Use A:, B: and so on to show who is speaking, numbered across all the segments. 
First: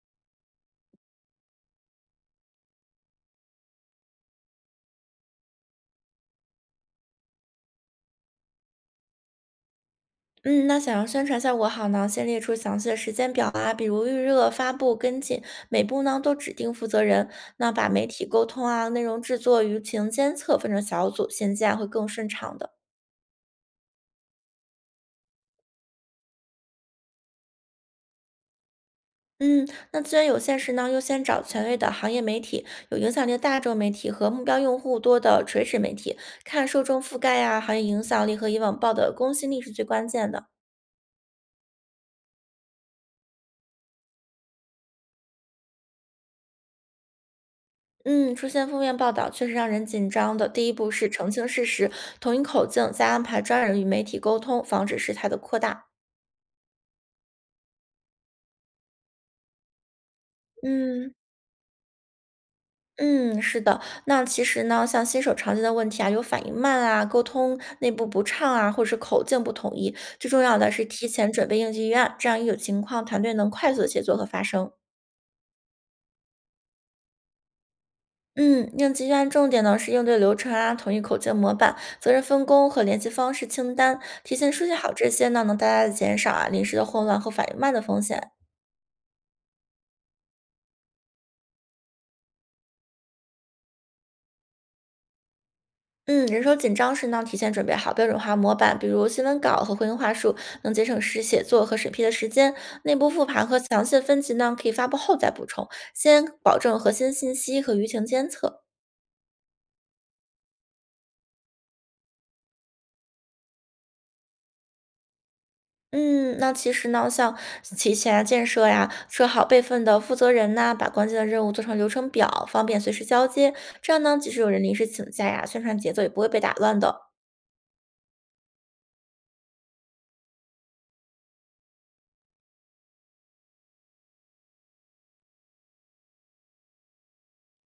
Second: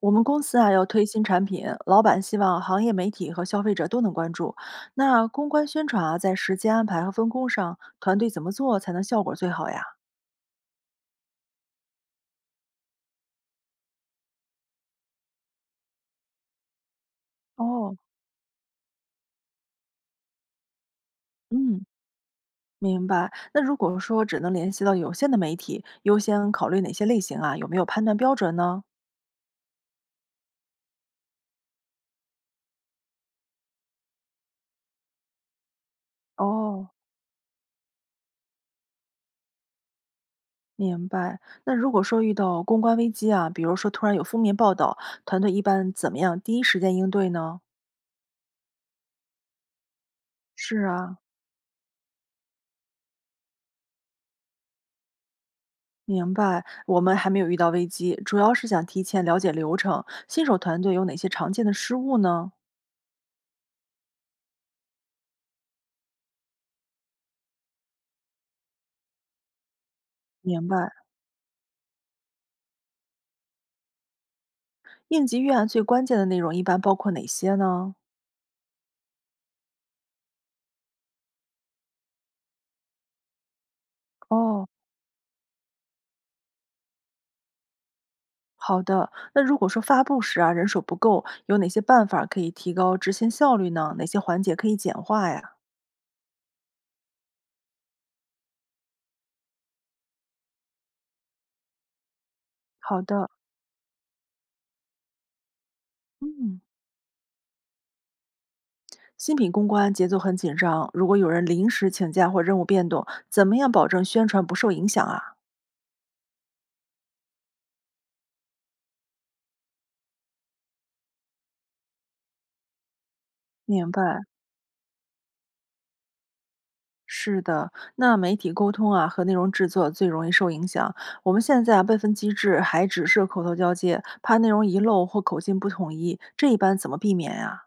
A: 我们公司啊要推新产品，老板希望行业媒体和消费者都能关注。那公关宣传啊，在时间安排和分工上，团队怎么做才能效果最好呀？
B: 嗯，那想要宣传效果好呢，先列出详细的时间表啊，比如预热、发布、跟进，每步呢都指定负责人。那把
A: 哦，
B: 媒体沟通啊、内容制作、舆情监测分成小组，衔接啊
A: 嗯，
B: 会更顺畅的。
A: 明白。那如果说只能联系到有限的媒体，优先考虑哪些类型啊？有没有判断标准呢？
B: 嗯，那资源有限时呢，优先找权威的行业媒体、有影响力的大众媒体和目标用户多的垂直媒体，看受
A: 哦，
B: 众覆盖啊、行业影响力和以往报的公信力是最关键的。
A: 明白。那如果说遇到公关危机啊，比如说突然有负面报道，团队一般怎么样第一时间应对呢？
B: 嗯，出现负面报道确实让人紧张的。第一
A: 是
B: 步是
A: 啊，
B: 澄清事实，统一口径，再安排专人与媒体沟通，防止事态的扩大。
A: 明白，我们还没有遇到危机，主要是想提前了解流程。新手团队有
B: 嗯，
A: 哪些常见的失误呢？
B: 嗯，是的。那其实呢，像新手常见的问题啊，有反应慢啊，沟通内部不畅啊，或者是口径不统一。最重要
A: 明
B: 的
A: 白，
B: 是提前准备应急预案，这样一有情况，团队能快速的协作和发声。
A: 应急预案最关键的内容一般包括哪些呢？
B: 嗯，应急预案重点呢是应对流程啊，统一口径模板、责任分工和联系方式清单，提前梳
A: 哦，
B: 理好这些呢，能大大的减少啊临时的混乱和反应慢的风险。
A: 好的。那如果说发布时啊人手不够，有哪些办法可以提高执行效率呢？哪些环节可以简化呀？
B: 嗯，人手紧张时呢，提前准备好标准化模板，比如新闻稿和回应话术，能节省时写作和审批的时间。内
A: 好
B: 部复
A: 的，
B: 盘和详细的分级呢，可以发布后再补充，先保
A: 嗯，
B: 证核心信息和舆情监测。
A: 新品公关节奏很紧张，如果有人临时请假或任务变动，怎么样保证宣传不受影响啊？
B: 嗯，那其实呢，像提前啊建设呀，设好备份的负责人呐，把关键的任务做成流程表，方便随时交接。
A: 明
B: 这样呢，
A: 白。
B: 即使有人临时请假呀，宣传节奏也不会被打乱的。
A: 是的，那媒体沟通啊和内容制作最容易受影响。我们现在啊备份机制还只是口头交接，怕内容遗漏或口径不统一，这一般怎么避免呀、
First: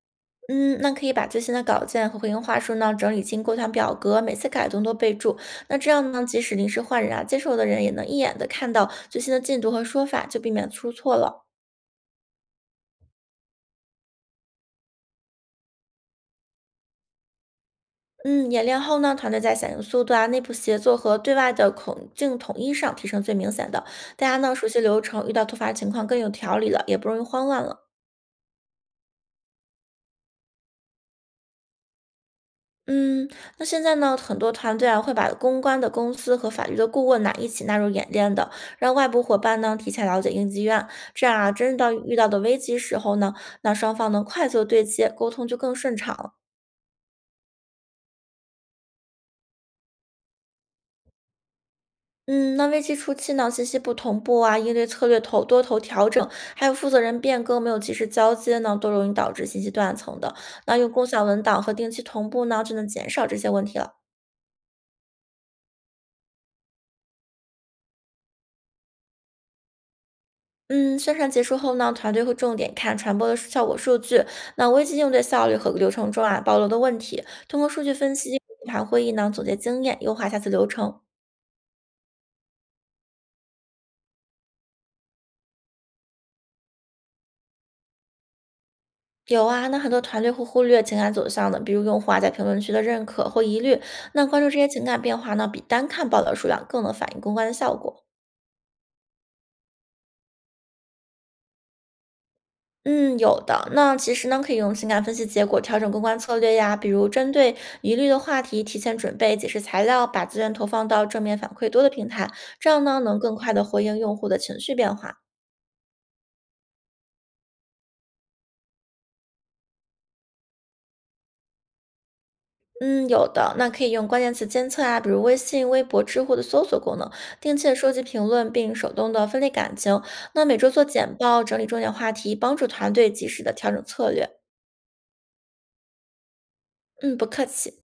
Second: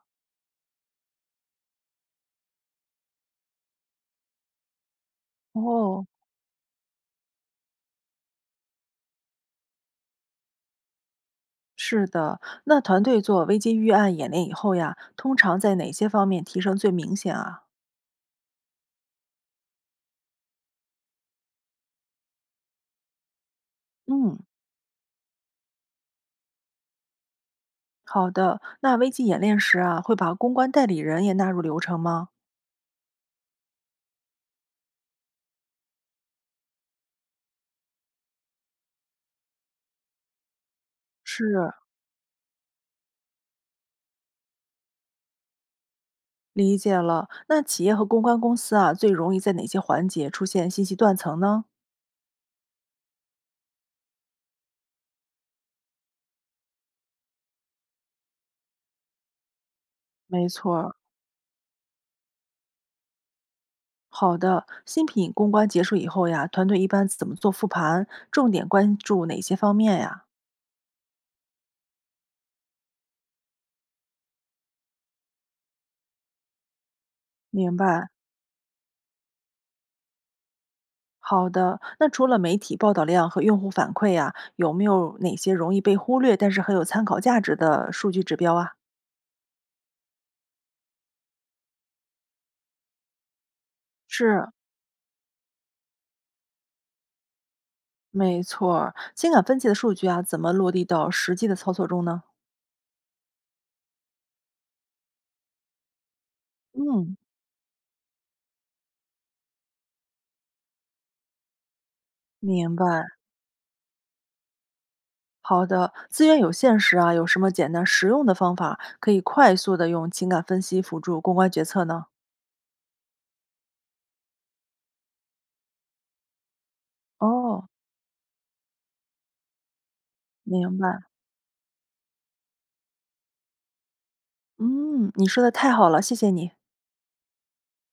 B: 嗯，那可以把最新的稿件和回应话术呢整理进构想表格，每次改动都备注。那这
A: 哦，
B: 样呢，即使临时换人啊，接手的人也能一眼的看到最新的进度和说法，就避免出错了。
A: 是的，那团队做危机预案演练以后呀，通常在哪些方面提升最明显啊？
B: 嗯，演练后呢，团队在响应速度啊、内部协作和对外的孔径统一上提升最明显的。大家
A: 嗯，
B: 呢熟悉流程，遇到突发情况更有条理了，也不容易慌乱了。
A: 好的。那危机演练时啊，会把公关代理人也纳入流程吗？
B: 嗯，那现在呢，很多团队啊会把公关的公司和法律的顾问呐、一起纳入演练的，让外部伙伴呢提前了解应急预案，这样啊，
A: 是，
B: 真正到遇到的危机时候呢，那双方能快速对接，沟通就更顺畅了。
A: 理解了。那企业和公关公司啊，最容易在哪些环节出现信息断层呢？
B: 嗯，那危机初期呢，信息不同步啊，应对策略头多头调整，还有负责人变更没有及时交接呢，都容易导致信息断层的。
A: 没错
B: 那用
A: 儿，
B: 共享文档和定期同步呢，就能减少这些问题了。
A: 好的，新品公关结束以后呀，团队一般怎么做复盘？重点关注哪些方面呀？
B: 嗯，宣传结束后呢，团队会重点看传播的效果数据，那危机应对效率和流程中啊暴露的问题，通过
A: 明
B: 数据
A: 白。
B: 分析、复盘会议呢，总结经验，优化下次流程。
A: 好的，那除了媒体报道量和用户反馈呀，有没有哪些容易被忽略但是很有参考价值的数据指标啊？
B: 有啊，那很多团队会忽略情感走向的，比如用户啊在评论区的认可或疑虑。那关
A: 是，
B: 注这些情感变化呢，比单看报道数量更能反映公关的效果。
A: 没错儿，情感分析的数据啊，怎么落地到实际的操作中呢？
B: 嗯，有的。那其实呢，可以用情感分析结果调整公关策略呀，比如
A: 嗯，
B: 针对疑虑的话题提前准备解释材料，把资源投放到正面反馈多的平台，这
A: 明
B: 样
A: 白。
B: 呢能更快的回应用户的情绪变化。
A: 好的，资源有限时啊，有什么简单实用的方法可以快速的用情感分析辅助公关决策呢？
B: 嗯，有的，那可以用关键词监测啊，比如微信、微博、知乎的搜索功能，定期
A: 哦，
B: 的收集评论，并手动的分类感情。那每周
A: 明
B: 做
A: 白。
B: 简报，整理重点话题，帮助团队及时的调整策略。
A: 嗯，你说的太好了，谢谢你。
B: 嗯，不客气。